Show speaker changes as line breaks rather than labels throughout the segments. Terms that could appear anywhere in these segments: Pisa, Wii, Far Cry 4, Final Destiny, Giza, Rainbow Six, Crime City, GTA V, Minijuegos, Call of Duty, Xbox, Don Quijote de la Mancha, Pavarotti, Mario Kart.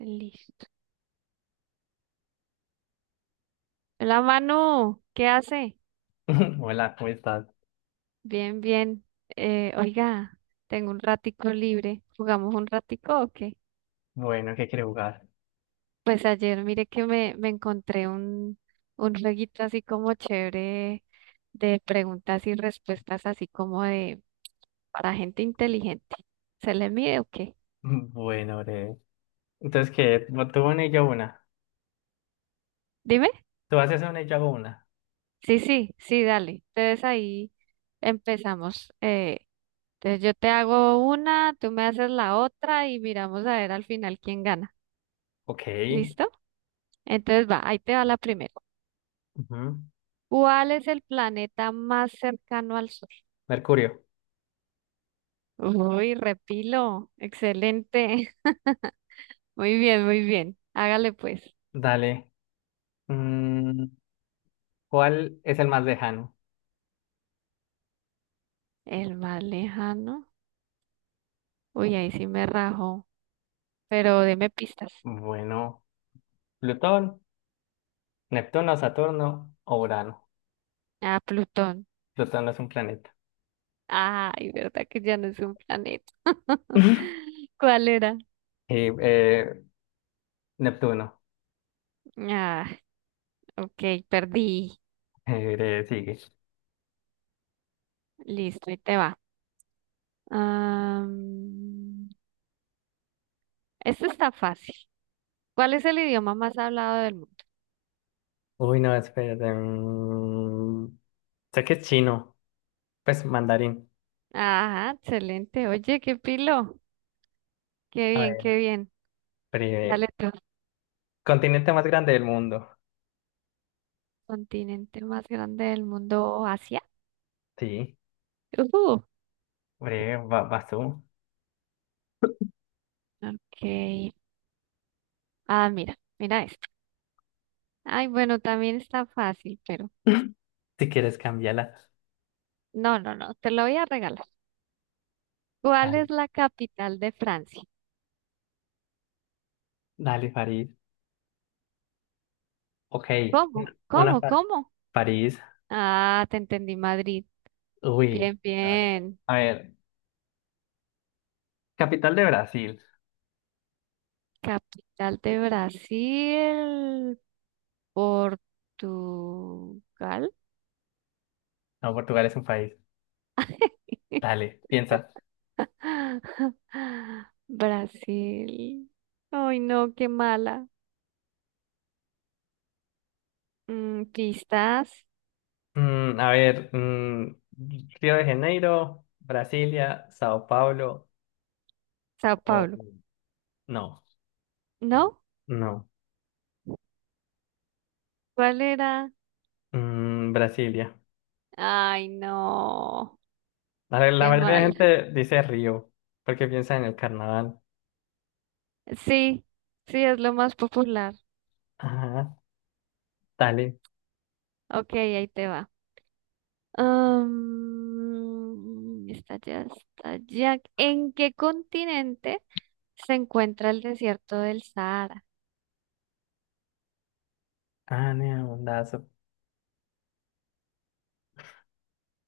Listo. La mano, ¿qué hace?
Hola, ¿cómo estás?
Bien, bien. Oiga, tengo un ratico libre. ¿Jugamos un ratico o qué?
Bueno, ¿qué quiere jugar?
Pues ayer mire que me encontré un jueguito así como chévere de preguntas y respuestas así como de para gente inteligente. ¿Se le mide o qué?
Bueno, breve. Entonces, ¿qué? Tú una y yo una.
Dime.
Tú haces una y yo hago una.
Sí, sí, sí, dale. Entonces ahí empezamos. Entonces yo te hago una, tú me haces la otra y miramos a ver al final quién gana.
Ok.
¿Listo? Entonces va, ahí te va la primera.
Ujú.
¿Cuál es el planeta más cercano al Sol?
Mercurio,
Uy, repilo. Excelente. Muy bien, muy bien. Hágale pues.
dale. Mm, ¿cuál es el más lejano?
El más lejano. Uy, ahí sí me rajó. Pero deme pistas.
Bueno, Plutón, Neptuno, Saturno o Urano.
Ah, Plutón.
Plutón no es un planeta.
Ay, verdad que ya no es un planeta. ¿Cuál era?
Y, eh, Neptuno.
Ah, ok, perdí.
Breve, sigue.
Listo, ahí te va. Am, este está fácil. ¿Cuál es el idioma más hablado del mundo?
Uy, no, espérate. Sé que es chino. Pues mandarín.
Ajá, excelente. Oye, qué pilo. Qué
A
bien, qué
ver,
bien.
breve.
Dale tú.
Continente más grande del mundo.
Continente más grande del mundo, Asia.
Sí.
Ujú.
Breve, vas tú.
Ok. Ah, mira, mira esto. Ay, bueno, también está fácil, pero
Si quieres cambiarla.
no, no, no, te lo voy a regalar. ¿Cuál
Dale,
es la capital de Francia?
dale, París. Ok,
¿Cómo?
una
¿Cómo?
par-
¿Cómo?
París.
Ah, te entendí, Madrid.
Uy,
Bien, bien.
a ver, capital de Brasil.
Capital de Brasil, Portugal.
No, Portugal es un país. Dale, piensa.
Brasil. Ay, no, qué mala. Mm, pistas.
Mm, a ver, mm, Río de Janeiro, Brasilia, Sao Paulo
Sao
o...
Paulo.
No,
¿No?
no.
¿Cuál era?
Mm, Brasilia.
Ay, no,
A ver, la
qué
mayoría de
mal.
gente dice Río porque piensa en el carnaval.
Sí, sí, es lo más popular.
Ajá, dale.
Ok, ahí te va. Está ya, está ya. ¿En qué continente se encuentra el desierto del Sahara?
Ah, neondazo.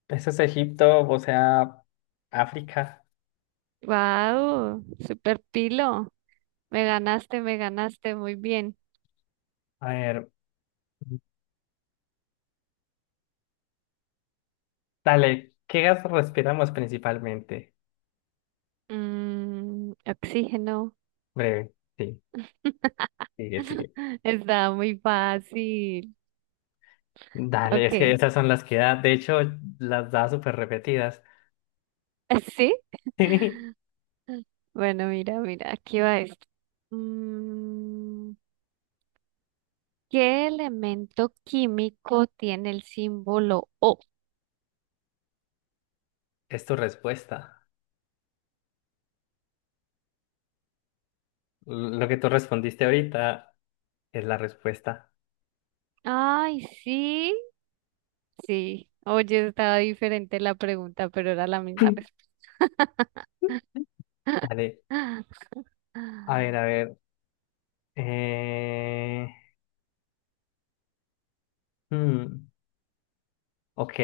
Eso es Egipto, o sea, África.
Wow, super pilo. Me ganaste, muy bien.
A ver, dale, ¿qué gas respiramos principalmente?
Mm, oxígeno.
Breve, sí, sigue.
Está muy fácil.
Dale,
Ok.
es que esas son las que da, de hecho, las da súper repetidas.
¿Sí? Bueno, mira, mira, aquí va esto. Mm, ¿Qué elemento químico tiene el símbolo O?
Es tu respuesta. Lo que tú respondiste ahorita es la respuesta.
Ay, sí, sí. Oye, estaba diferente la pregunta, pero era la misma
Sí.
respuesta.
Dale, a ver. Eh... hmm, ok,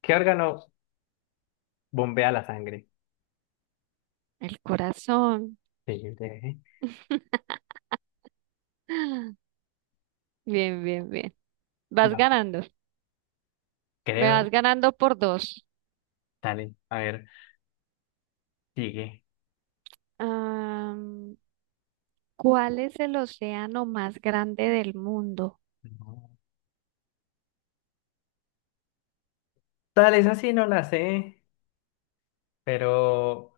¿qué órgano bombea la sangre?
El corazón.
Sí, breve.
Bien, bien, bien. Vas
Va.
ganando. Me
Creo
vas ganando por dos.
dale, a ver, sigue.
Am, ¿Cuál es el océano más grande del mundo?
No. Dale, esa sí no la sé, pero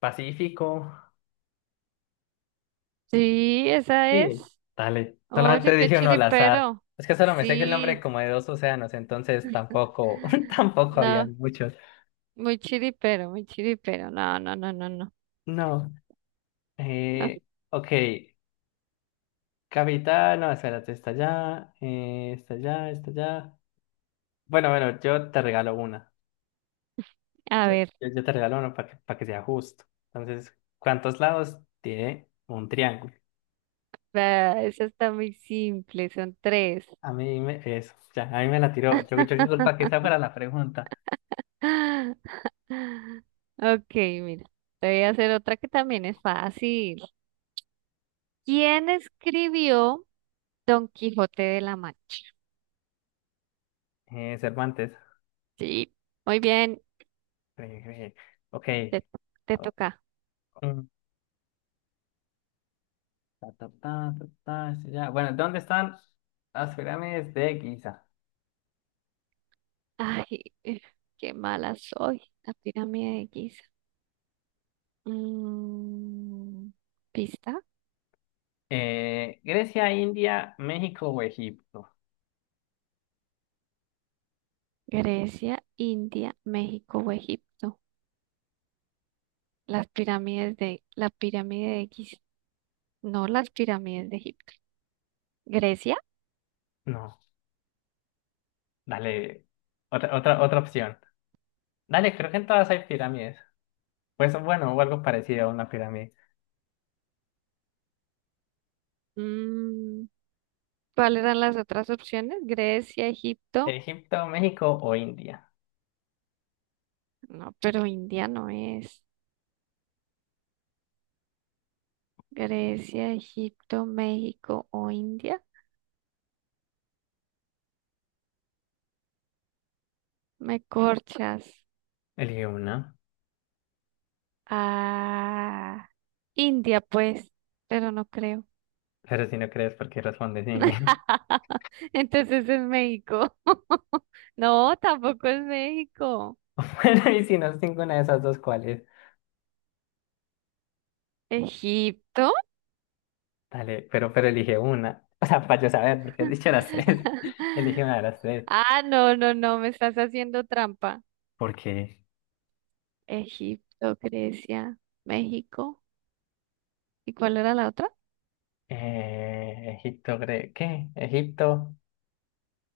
Pacífico,
Sí, esa es.
sí. Dale,
Oye,
solamente
qué
dije uno al azar.
chiripero.
Es que solo me sé que el
Sí.
nombre como de dos océanos, entonces tampoco, tampoco había
No,
muchos.
muy chiripero, muy chiripero. No, no, no, no, no.
No,
Ah,
eh, ok, capital, no, espérate, está allá, está allá, está allá. Bueno, bueno, yo te regalo una.
a
Yo,
ver,
yo te regalo una para que sea justo. Entonces, ¿cuántos lados tiene un triángulo?
ah, esa está muy simple, son tres.
A mí me, eso, ya, a mí me la tiró. Yo disculpa que esa fuera la pregunta.
Ok, mira, te voy a hacer otra que también es fácil. ¿Quién escribió Don Quijote de la Mancha?
Cervantes.
Sí, muy bien.
Eh, eh, ok.
Te, te
O-
toca.
mm, Ta, ta, ta, ta, ta, sí, ya. Bueno, ¿dónde están las pirámides de Giza?
Ay, eh, qué mala soy. La pirámide de Giza. Mm, pista.
Grecia, India, México o Egipto.
Grecia, India, México o Egipto. Las pirámides de, la pirámide de Giza. No las pirámides de Egipto. Grecia.
No, dale. Otra opción. Dale, creo que en todas hay pirámides. Pues bueno, o algo parecido a una pirámide.
Mm, ¿cuáles eran las otras opciones? Grecia, Egipto.
Egipto, México o India.
No, pero India no es. Grecia, Egipto, México o India. Me corchas.
Elige una.
Ah. India, pues, pero no creo.
Pero si no crees, ¿por qué respondes India?
Entonces es México. No, tampoco es México.
Bueno, y si no es ninguna de esas dos, ¿cuáles?
¿Egipto?
Dale, pero elige una. O sea, para yo saber, porque has dicho las tres. Elige una de las tres.
Ah, no, no, no, me estás haciendo trampa.
Porque
Egipto, Grecia, México. ¿Y cuál era la otra?
Egipto, Gre- ¿qué? Egipto,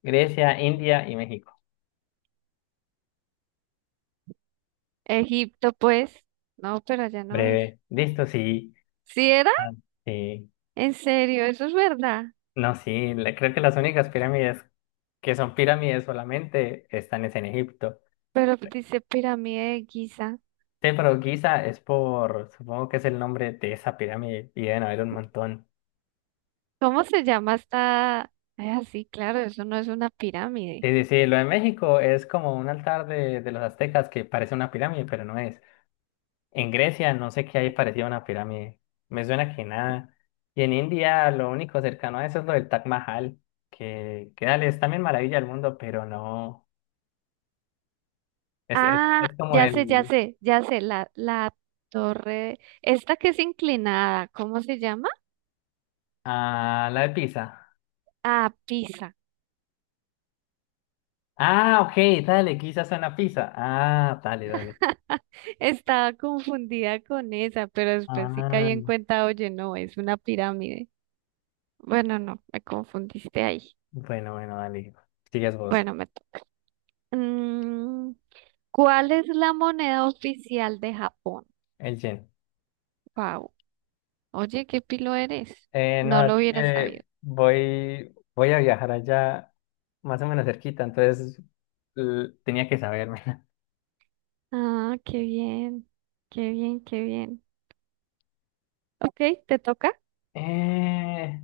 Grecia, India y México.
Egipto, pues. No, pero allá no es.
Breve. Listo, sí.
¿Sí era?
Ah, sí.
¿En serio? Eso es verdad.
No, sí, la- Creo que las únicas pirámides que son pirámides solamente están es en Egipto.
Pero dice pirámide de Giza.
Sí, pero Giza es por, supongo que es el nombre de esa pirámide y deben haber un montón.
¿Cómo se llama esta? Es así, claro, eso no es una
Sí,
pirámide.
sí, sí, lo de México es como un altar de los aztecas que parece una pirámide, pero no es. En Grecia no sé qué hay parecido a una pirámide, me suena que nada. Y en India lo único cercano a eso es lo del Taj Mahal, que dale, es también maravilla del mundo, pero no, es, es,
Ah,
es como
ya sé, ya
el...
sé, ya sé, la torre, esta que es inclinada, ¿cómo se llama?
Ah, la de Pisa.
Ah, Pisa.
Ah, ok, dale, quizás suena Pisa. Ah, dale, dale.
Estaba confundida con esa, pero después sí
Ah,
caí en cuenta, oye, no, es una pirámide. Bueno, no, me confundiste ahí.
bueno, bueno, dale, sigues vos,
Bueno, mm, ¿cuál es la moneda oficial de Japón?
el Jen.
Wow. Oye, qué pilo eres. No
No, es
lo hubiera sabido.
que voy a viajar allá más o menos cerquita, entonces tenía que saberme.
Ah, qué bien. Qué bien, qué bien. Ok, ¿te toca?
Eh,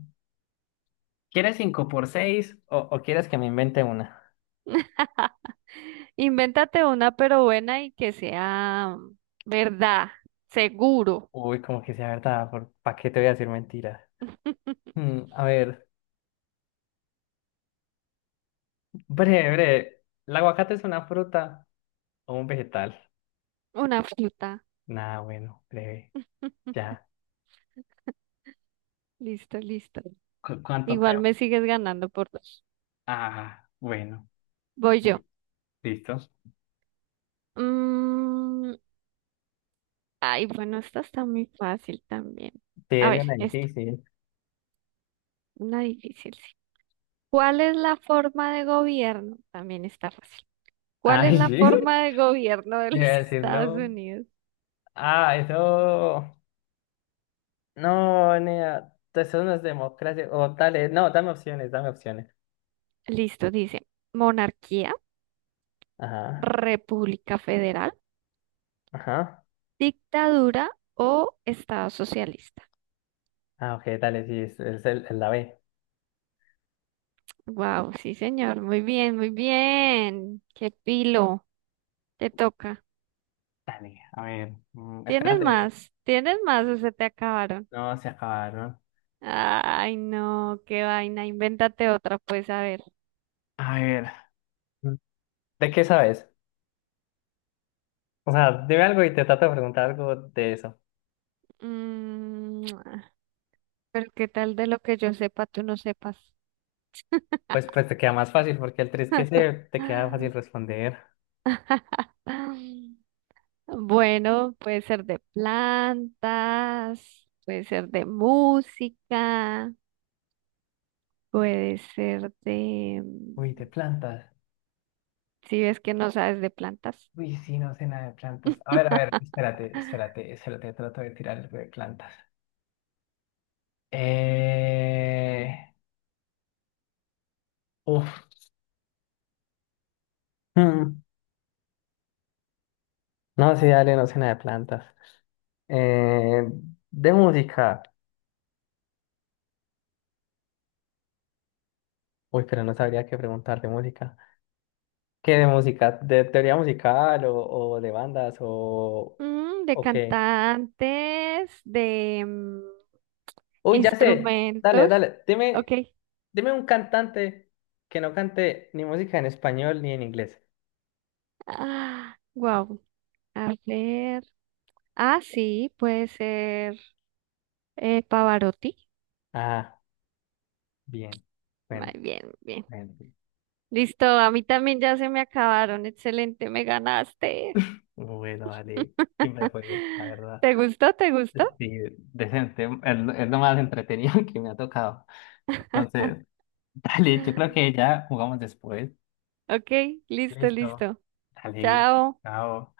¿Quieres cinco por 6 o quieres que me invente una?
Invéntate una, pero buena y que sea verdad, seguro.
Uy, como que sea verdad, ¿para qué te voy a decir mentiras? Mm, a ver, breve. ¿El aguacate es una fruta o un vegetal?
Una fruta.
Nada, bueno, breve, ya.
Listo, listo.
¿Cuánto
Igual me
quedamos?
sigues ganando por dos.
Ah, bueno.
Voy
Y-
yo.
Listo. Sí,
Mm, ay, bueno, esta está muy fácil también. A
era
ver,
una
esta,
difícil.
una difícil, sí. ¿Cuál es la forma de gobierno? También está fácil. ¿Cuál es
Ay,
la
sí.
forma de gobierno de los
Yo iba a decir
Estados
no.
Unidos?
Ah, eso. No, nea. Eso no es democracia. O dale, no, dame opciones.
Listo, dice, monarquía,
Ajá,
república federal,
ajá.
dictadura o estado socialista.
Ah, ok, dale, sí, es la B.
Wow, sí, señor, muy bien, muy bien. Qué pilo, te toca.
Dale, a ver, mm,
¿Tienes
espérate,
más? ¿Tienes más o se te acabaron?
no, se acabaron.
Ay, no, qué vaina. Invéntate otra, pues, a ver.
A ver. Mm. ¿De qué sabes? O sea, dime algo y te trato de preguntar algo de eso.
Mm, pero qué tal de lo que yo sepa, tú no sepas.
Pues te queda más fácil porque el 3 que sé te queda fácil responder.
Bueno, puede ser de plantas, puede ser de música, puede ser de...
Uy, de
mm,
plantas,
si ves que no sabes de plantas.
uy, sí, no sé nada de plantas, a ver, espérate, espérate, espérate, trato de tirar algo de plantas. Eh, Uf. hmm, No, sí, dale, no sé nada de plantas. Eh, de música. Uy, pero no sabría qué preguntar de música. ¿Qué de música? ¿De teoría musical o de bandas
Mm, de
o qué?
cantantes, de
Uy, ya sé. Dale,
instrumentos.
dale.
Ok.
Dime un cantante que no cante ni música en español ni en inglés.
Ah, wow. A ver. Ah, sí, puede ser Pavarotti.
Ah, bien.
Muy
Bueno,
bien, muy bien.
bueno.
Listo, a mí también ya se me acabaron. Excelente, me ganaste.
Bueno, dale. Siempre juego, la verdad.
¿Te gustó? ¿Te gustó?
Sí, decente. Es lo más entretenido que me ha tocado. Entonces, dale, yo creo que ya jugamos después.
Ok, listo,
Listo.
listo.
Dale,
Chao.
chao.